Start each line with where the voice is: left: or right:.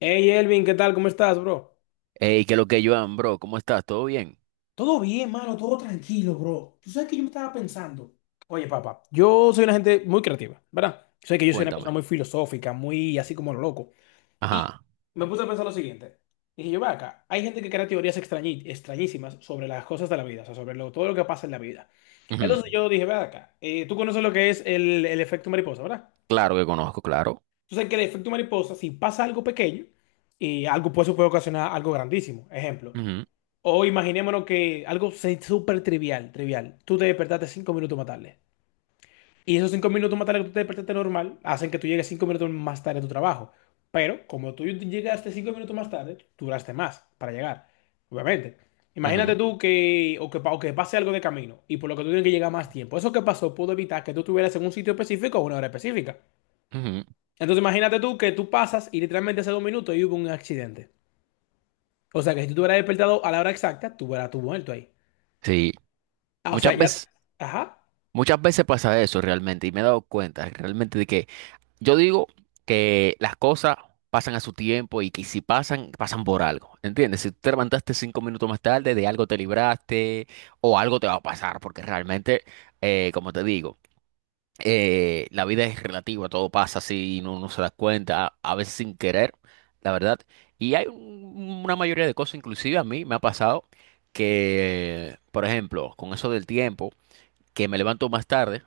left: Hey Elvin, ¿qué tal? ¿Cómo estás, bro?
right: Hey, ¿qué es lo que yo bro? ¿Cómo estás? ¿Todo bien?
left: Todo bien, mano, todo tranquilo, bro. Tú sabes que yo me estaba pensando. Oye, papá, yo soy una gente muy creativa, ¿verdad? Sé que yo soy una persona
right: Cuéntame.
left: muy filosófica, muy así como lo loco. Y
right: Ajá.
left: me puse a pensar lo siguiente. Dije yo, ve acá, hay gente que crea teorías extrañísimas sobre las cosas de la vida, o sea, sobre todo lo que pasa en la vida.
right: Ujú.
left: Entonces yo dije, ve acá, tú conoces lo que es el efecto mariposa, ¿verdad?
right: Claro que conozco, claro.
left: Tú sabes que el efecto mariposa, si pasa algo pequeño, y algo, pues, eso puede ocasionar algo grandísimo. Ejemplo.
right: Ujú,
left: O imaginémonos que súper trivial, trivial. Tú te despertaste 5 minutos más tarde. Y esos 5 minutos más tarde que tú te despertaste normal hacen que tú llegues 5 minutos más tarde a tu trabajo. Pero como tú llegaste 5 minutos más tarde, duraste más para llegar. Obviamente. Imagínate
right: ujú,
left: tú que, o que, o que pase algo de camino y por lo que tú tienes que llegar más tiempo. Eso que pasó pudo evitar que tú estuvieras en un sitio específico a una hora específica.
right: ujú.
left: Entonces imagínate tú que tú pasas y literalmente hace 2 minutos y hubo un accidente. O sea que si tú te hubieras despertado a la hora exacta, tú hubieras tú muerto ahí.
right: Sí.
left: Ah, o
right: Muchas
left: sea, ya.
right: veces,
left: Ajá.
right: muchas veces pasa eso realmente y me he dado cuenta realmente de que yo digo que las cosas pasan a su tiempo y que si pasan, pasan por algo. ¿Entiendes? Si tú te levantaste 5 minutos más tarde, de algo te libraste o algo te va a pasar porque realmente, como te digo. La vida es relativa, todo pasa así y no, no se da cuenta, a veces sin querer, la verdad. Y hay una mayoría de cosas, inclusive a mí me ha pasado que, por ejemplo, con eso del tiempo, que me levanto más tarde,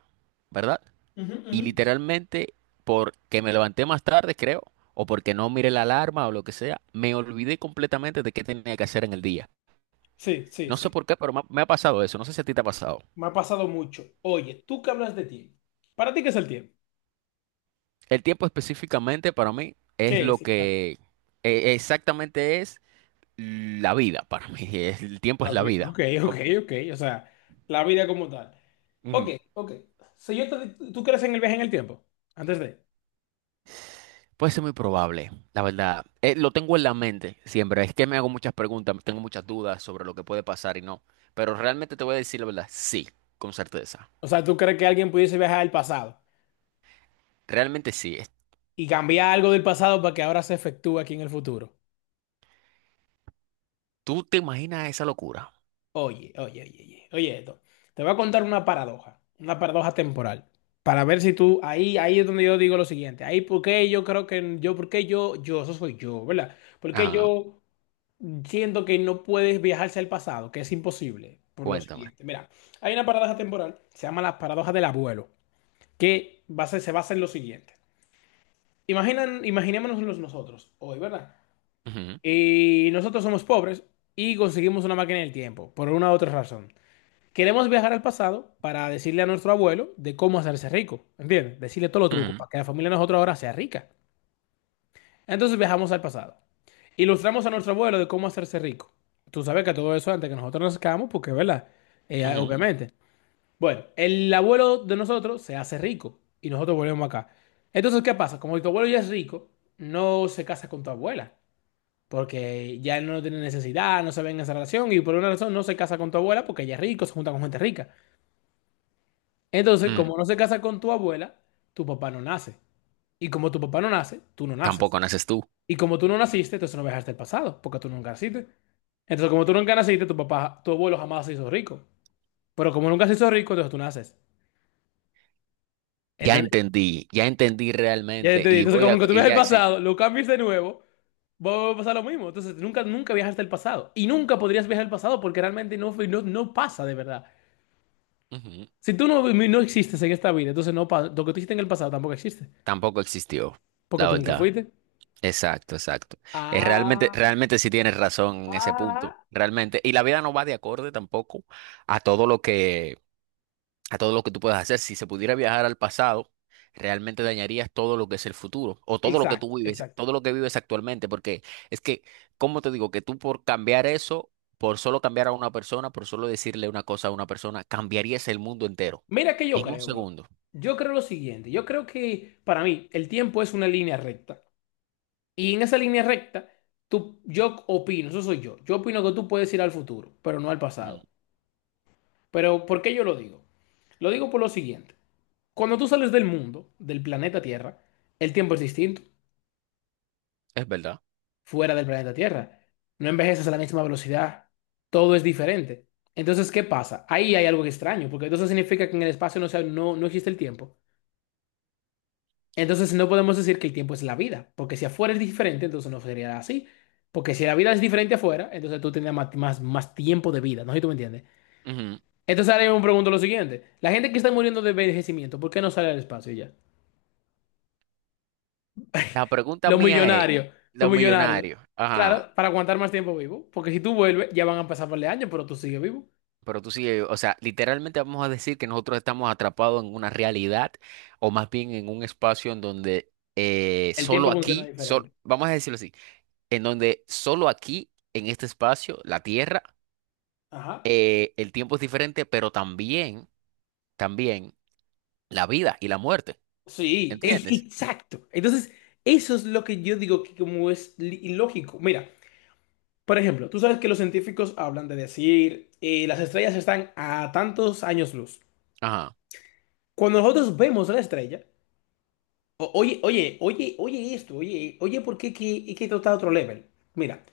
right: ¿verdad?
left: Ujú,
right: Y
left: ujú.
right: literalmente, porque me levanté más tarde, creo, o porque no miré la alarma o lo que sea, me olvidé completamente de qué tenía que hacer en el día.
left: Sí, sí,
right: No
left: sí.
right: sé por qué, pero me ha pasado eso. No sé si a ti te ha pasado.
left: Me ha pasado mucho. Oye, tú que hablas de tiempo. ¿Para ti qué es el tiempo?
right: El tiempo específicamente para mí es
left: ¿Qué
right: lo
left: es, exacto?
right: que exactamente es la vida para mí. El tiempo es
left: Claro,
right: la vida.
left: ok, ok, ok. O sea, la vida como tal. Ok,
right: Ujú.
left: ok. Si yo te- ¿Tú crees en el viaje en el tiempo? Antes de.
right: Puede ser muy probable, la verdad. Lo tengo en la mente siempre. Es que me hago muchas preguntas, tengo muchas dudas sobre lo que puede pasar y no. Pero realmente te voy a decir la verdad. Sí, con certeza.
left: O sea, ¿tú crees que alguien pudiese viajar al pasado
right: Realmente sí.
left: y cambiar algo del pasado para que ahora se efectúe aquí en el futuro?
right: ¿Tú te imaginas esa locura?
left: Oye, oye, oye, oye, oye esto. Te voy a contar una paradoja temporal, para ver si tú, ahí, ahí es donde yo digo lo siguiente, ahí porque yo creo que, yo, porque yo, eso soy yo, ¿verdad? Porque
right: Ajá,
left: yo siento que no puedes viajarse al pasado, que es imposible, por lo
right: cuéntame.
left: siguiente. Mira, hay una paradoja temporal, se llama la paradoja del abuelo, que se basa en lo siguiente. Imaginémonos los nosotros hoy, ¿verdad?
right: Ujú,
left: Y nosotros somos pobres y conseguimos una máquina del tiempo, por una u otra razón. Queremos viajar al pasado para decirle a nuestro abuelo de cómo hacerse rico, ¿entiendes? Decirle todos los trucos
right: ujú,
left: para que la familia de nosotros ahora sea rica. Entonces viajamos al pasado. Ilustramos a nuestro abuelo de cómo hacerse rico. Tú sabes que todo eso antes que nosotros nazcamos, porque, ¿verdad?
right: ujú.
left: Obviamente. Bueno, el abuelo de nosotros se hace rico y nosotros volvemos acá. Entonces, ¿qué pasa? Como tu abuelo ya es rico, no se casa con tu abuela, porque ya él no tiene necesidad, no se ve en esa relación y por una razón no se casa con tu abuela porque ella es rico, se junta con gente rica. Entonces,
right: Mm.
left: como no se casa con tu abuela, tu papá no nace. Y como tu papá no nace, tú no naces.
right: Tampoco naces tú.
left: Y como tú no naciste, entonces no viajaste el pasado, porque tú nunca naciste. Entonces, como tú nunca naciste, tu papá, tu abuelo jamás se hizo rico. Pero como nunca se hizo rico, entonces tú naces. ¿Entendés?
right: Ya entendí
left: Ya
right: realmente
left: entendí.
right: y
left: Entonces,
right: voy
left: como
right: a,
left: que tú
right: y
left: viajas el
right: ya, sí,
left: pasado, lo cambias de nuevo, va a pasar lo mismo. Entonces, nunca viajaste el pasado. Y nunca podrías viajar el pasado porque realmente no, no, no pasa de verdad.
right: ujú.
left: Si tú no, no existes en esta vida, entonces no pasa. Lo que tú hiciste en el pasado tampoco existe,
right: Tampoco existió,
left: porque
right: la
left: tú nunca
right: verdad.
left: fuiste.
right: Exacto, exacto. Es realmente,
left: Ah.
right: realmente sí tienes razón en ese punto,
left: Ah,
right: realmente. Y la vida no va de acorde tampoco a todo lo que a todo lo que tú puedas hacer. Si se pudiera viajar al pasado, realmente dañarías todo lo que es el futuro o todo lo que
left: exacto,
right: tú vives,
left: exacto.
right: todo lo que vives actualmente, porque es que, ¿cómo te digo? Que tú por cambiar eso, por solo cambiar a una persona, por solo decirle una cosa a una persona, cambiarías el mundo entero
left: Mira que yo
right: en un
left: creo, bro.
right: segundo.
left: Yo creo lo siguiente. Yo creo que para mí el tiempo es una línea recta. Y en esa línea recta, tú, yo opino, eso soy yo. Yo opino que tú puedes ir al futuro, pero no al
right: Ujú.
left: pasado. Pero ¿por qué yo lo digo? Lo digo por lo siguiente. Cuando tú sales del mundo, del planeta Tierra, el tiempo es distinto.
right: Es verdad.
left: Fuera del planeta Tierra. No envejeces a la misma velocidad. Todo es diferente. Entonces, ¿qué pasa? Ahí hay algo extraño, porque entonces significa que en el espacio no, no, no existe el tiempo. Entonces no podemos decir que el tiempo es la vida, porque si afuera es diferente, entonces no sería así. Porque si la vida es diferente afuera, entonces tú tendrías más tiempo de vida, ¿no sé si tú me entiendes?
right: Ujú.
left: Entonces ahora yo me pregunto lo siguiente. La gente que está muriendo de envejecimiento, ¿por qué no sale al espacio y ya?
right: La pregunta
left: Los
right: mía es,
left: millonarios, los
right: los
left: millonarios.
right: millonarios, ajá.
left: Claro, para aguantar más tiempo vivo, porque si tú vuelves, ya van a pasar par de años, pero tú sigues vivo.
right: Pero tú sí, o sea, literalmente vamos a decir que nosotros estamos atrapados en una realidad o más bien en un espacio en donde
left: El tiempo
right: solo
left: funciona
right: aquí,
left: diferente.
right: vamos a decirlo así, en donde solo aquí, en este espacio, la Tierra,
left: Ajá.
right: el tiempo es diferente, pero también, también la vida y la muerte,
left: Sí,
right: ¿entiendes?
left: exacto. Entonces, eso es lo que yo digo que como es ilógico. Mira. Por ejemplo, tú sabes que los científicos hablan de decir las estrellas están a tantos años luz.
right: Ajá.
left: Cuando nosotros vemos la estrella, oye, oye, oye, oye esto, oye, oye, ¿por qué que esto está a otro level? Mira,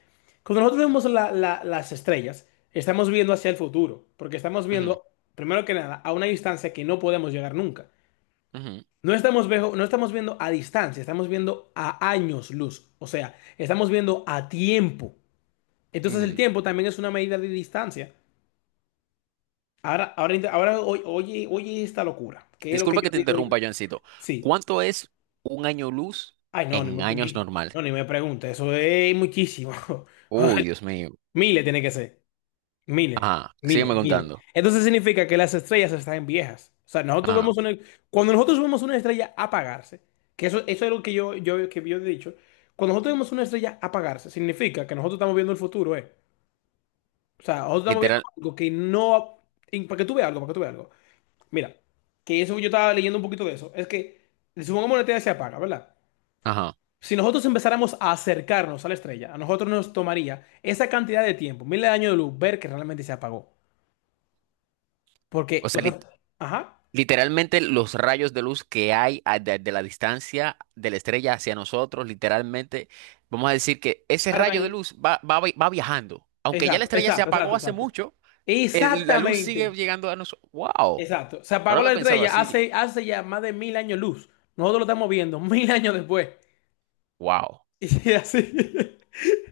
left: cuando nosotros vemos las estrellas, estamos viendo hacia el futuro, porque estamos
right: Ujú,
left: viendo, primero que nada, a una distancia que no podemos llegar nunca.
right: ujú,
left: No estamos, no estamos viendo a distancia, estamos viendo a años luz, o sea, estamos viendo a tiempo. Entonces el
right: ujú.
left: tiempo también es una medida de distancia. Ahora, oye, oye esta locura. ¿Qué es lo que
right: Disculpa
left: yo
right: que te
left: digo?
right: interrumpa, Joancito.
left: Sí.
right: ¿Cuánto es un año luz
left: Ay, no, ni
right: en
left: me,
right: años
left: ni,
right: normal?
left: no, ni me pregunte. Eso es muchísimo.
right: Uy, Dios mío.
left: Miles tiene que ser. Miles,
right: Ajá, sígueme
left: miles, miles.
right: contando.
left: Entonces significa que las estrellas están viejas. O sea, nosotros
right: Ajá.
left: vemos una, cuando nosotros vemos una estrella apagarse, que eso es lo que que yo he dicho, cuando nosotros vemos una estrella apagarse, significa que nosotros estamos viendo el futuro, ¿eh? O sea, nosotros estamos viendo
right: Literal,
left: algo que no... Y para que tú veas algo, para que tú veas algo. Mira, que eso yo estaba leyendo un poquito de eso. Es que si supongamos la estrella se apaga, ¿verdad?
right: ajá.
left: Si nosotros empezáramos a acercarnos a la estrella, a nosotros nos tomaría esa cantidad de tiempo, miles de años de luz, ver que realmente se apagó. Porque,
right: O
left: o
right: sea,
left: sea, ajá,
right: literalmente los rayos de luz que hay de la distancia de la estrella hacia nosotros, literalmente, vamos a decir que ese rayo de
left: tardan.
right: luz va viajando. Aunque ya la
left: Exacto,
right: estrella se
left: exacto, exacto,
right: apagó hace
left: exacto.
right: mucho, la luz sigue
left: Exactamente,
right: llegando a nosotros. ¡Wow!
left: exacto. Se
right: No lo
left: apagó la
right: había pensado
left: estrella
right: así.
left: hace ya más de 1.000 años luz. Nosotros lo estamos viendo 1.000 años después.
right: ¡Wow!
left: Y así.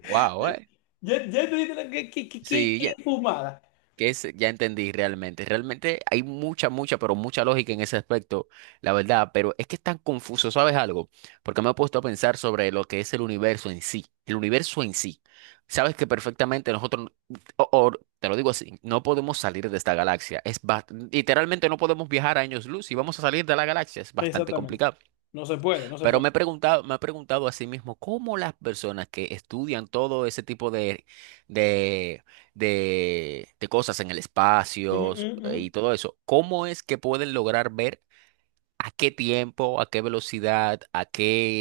right: ¡Wow!
left: Ya, ya te diste
right: Sí,
left: qué fumada.
right: que es, ya entendí realmente. Realmente hay mucha, mucha, pero mucha lógica en ese aspecto, la verdad. Pero es que es tan confuso, ¿sabes algo? Porque me he puesto a pensar sobre lo que es el universo en sí. El universo en sí. Sabes que perfectamente nosotros, o te lo digo así, no podemos salir de esta galaxia. Literalmente no podemos viajar a años luz, y vamos a salir de la galaxia, es bastante
left: Exactamente.
right: complicado.
left: No se puede, no se
right: Pero
left: puede.
right: me he preguntado a sí mismo cómo las personas que estudian todo ese tipo de, de cosas en el
left: Ujú,
right: espacio
left: ujú, ujú.
right: y todo eso, ¿cómo es que pueden lograr ver a qué tiempo, a qué velocidad, a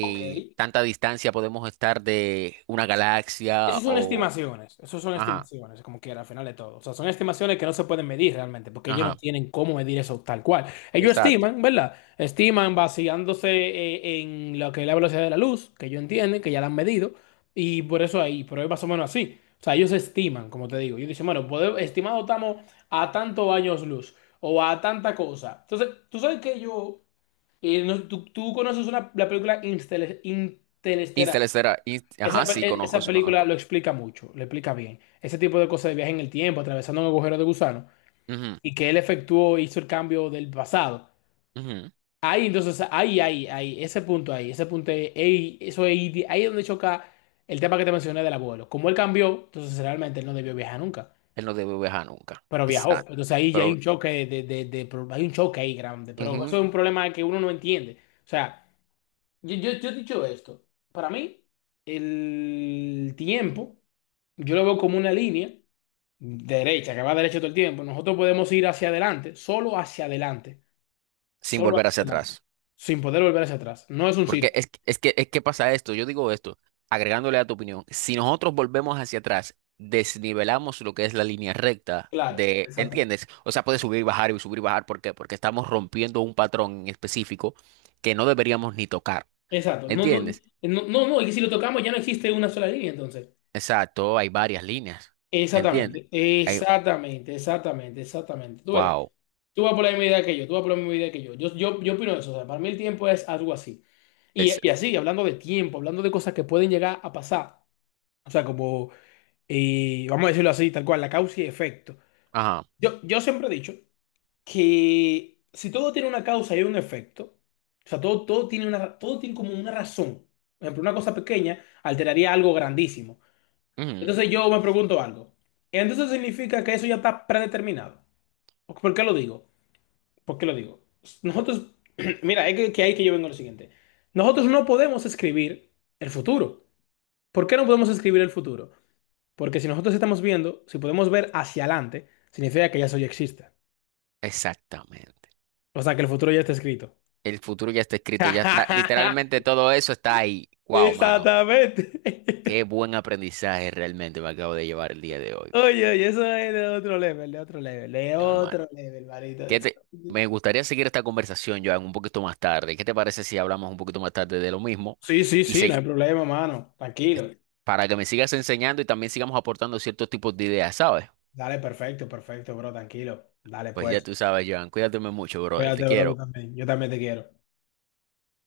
left: Ok.
right: tanta distancia podemos estar de una galaxia
left: Esas son
right: o...
left: estimaciones, eso son
right: Ajá,
left: estimaciones, como quiera, al final de todo. O sea, son estimaciones que no se pueden medir realmente, porque ellos no
right: ajá,
left: tienen cómo medir eso tal cual. Ellos
right: exacto.
left: estiman, ¿verdad? Estiman basándose en lo que es la velocidad de la luz, que ellos entienden, que ya la han medido, y por eso ahí, pero es más o menos así. O sea, ellos estiman, como te digo. Ellos dicen, bueno, estimado estamos a tantos años luz, o a tanta cosa. Entonces, tú sabes que yo, tú conoces una, la película Interestelar.
right: Interestelar, ajá,
left: Esa,
right: sí, conozco,
left: esa
right: sí,
left: película
right: conozco.
left: lo explica mucho, lo explica bien. Ese tipo de cosas de viaje en el tiempo, atravesando un agujero de gusano,
right: Ujú,
left: y que él efectuó, hizo el cambio del pasado.
right: ujú.
left: Ahí, entonces, ese punto ahí, ahí, eso ahí, ahí es donde choca el tema que te mencioné del abuelo. Como él cambió, entonces realmente él no debió viajar nunca,
right: Él no debe viajar nunca.
left: pero viajó.
right: Exacto.
left: Entonces ahí ya
right: Pero
left: hay un choque ahí grande, pero
right: ujú,
left: eso es un problema que uno no entiende. O sea, yo he dicho esto. Para mí, el tiempo, yo lo veo como una línea derecha, que va derecha todo el tiempo. Nosotros podemos ir hacia adelante,
right: sin
left: solo
right: volver
left: hacia
right: hacia
left: adelante,
right: atrás.
left: sin poder volver hacia atrás. No es un
right: Porque
left: círculo.
right: es, es que pasa esto, yo digo esto, agregándole a tu opinión, si nosotros volvemos hacia atrás, desnivelamos lo que es la línea recta
left: Claro,
right: de,
left: exactamente.
right: ¿entiendes? O sea, puede subir y bajar y subir y bajar, ¿por qué? Porque estamos rompiendo un patrón en específico que no deberíamos ni tocar,
left: Exacto. No, no,
right: ¿entiendes?
left: no, no, no, y si lo tocamos ya no existe una sola línea, entonces.
right: Exacto, hay varias líneas, ¿entiendes?
left: Exactamente,
right: Hay,
left: exactamente, exactamente, exactamente. Tú ves,
right: wow,
left: tú vas por la misma idea que yo, tú vas por la misma idea que yo. Yo opino eso, o sea, para mí el tiempo es algo así. Y,
right: es,
left: y así, hablando de tiempo, hablando de cosas que pueden llegar a pasar, o sea, como, vamos a decirlo así, tal cual, la causa y efecto.
right: ajá,
left: Yo siempre he dicho que si todo tiene una causa y un efecto, o sea, todo tiene una, todo tiene como una razón. Por ejemplo, una cosa pequeña alteraría algo grandísimo.
right: ujú,
left: Entonces yo me pregunto algo. Entonces significa que eso ya está predeterminado. ¿Por qué lo digo? ¿Por qué lo digo? Nosotros, mira, es que, ahí que yo vengo a lo siguiente. Nosotros no podemos escribir el futuro. ¿Por qué no podemos escribir el futuro? Porque si nosotros estamos viendo, si podemos ver hacia adelante, significa que ya eso ya existe.
right: exactamente.
left: O sea, que el futuro ya está escrito.
right: El futuro ya está escrito, ya está, literalmente todo eso está ahí, wow, mano.
left: Exactamente.
right: Qué buen aprendizaje realmente me acabo de llevar el día de hoy.
left: Oye, oye, eso es de otro level, de otro level, de
right: Normal.
left: otro level, marito.
right: ¿Qué te... Me gustaría seguir esta conversación, Joan, un poquito más tarde. ¿Qué te parece si hablamos un poquito más tarde de lo mismo?
left: Sí, sí,
right: Y
left: sí, no
right: se...
left: hay problema, mano. Tranquilo.
right: para que me sigas enseñando y también sigamos aportando ciertos tipos de ideas, ¿sabes?
left: Dale, perfecto, perfecto, bro, tranquilo. Dale,
right: Pues ya
left: pues.
right: tú sabes, Joan, cuídate mucho, brother. Te
left: Cuídate, bro, tú
right: quiero.
left: también. Yo también te quiero.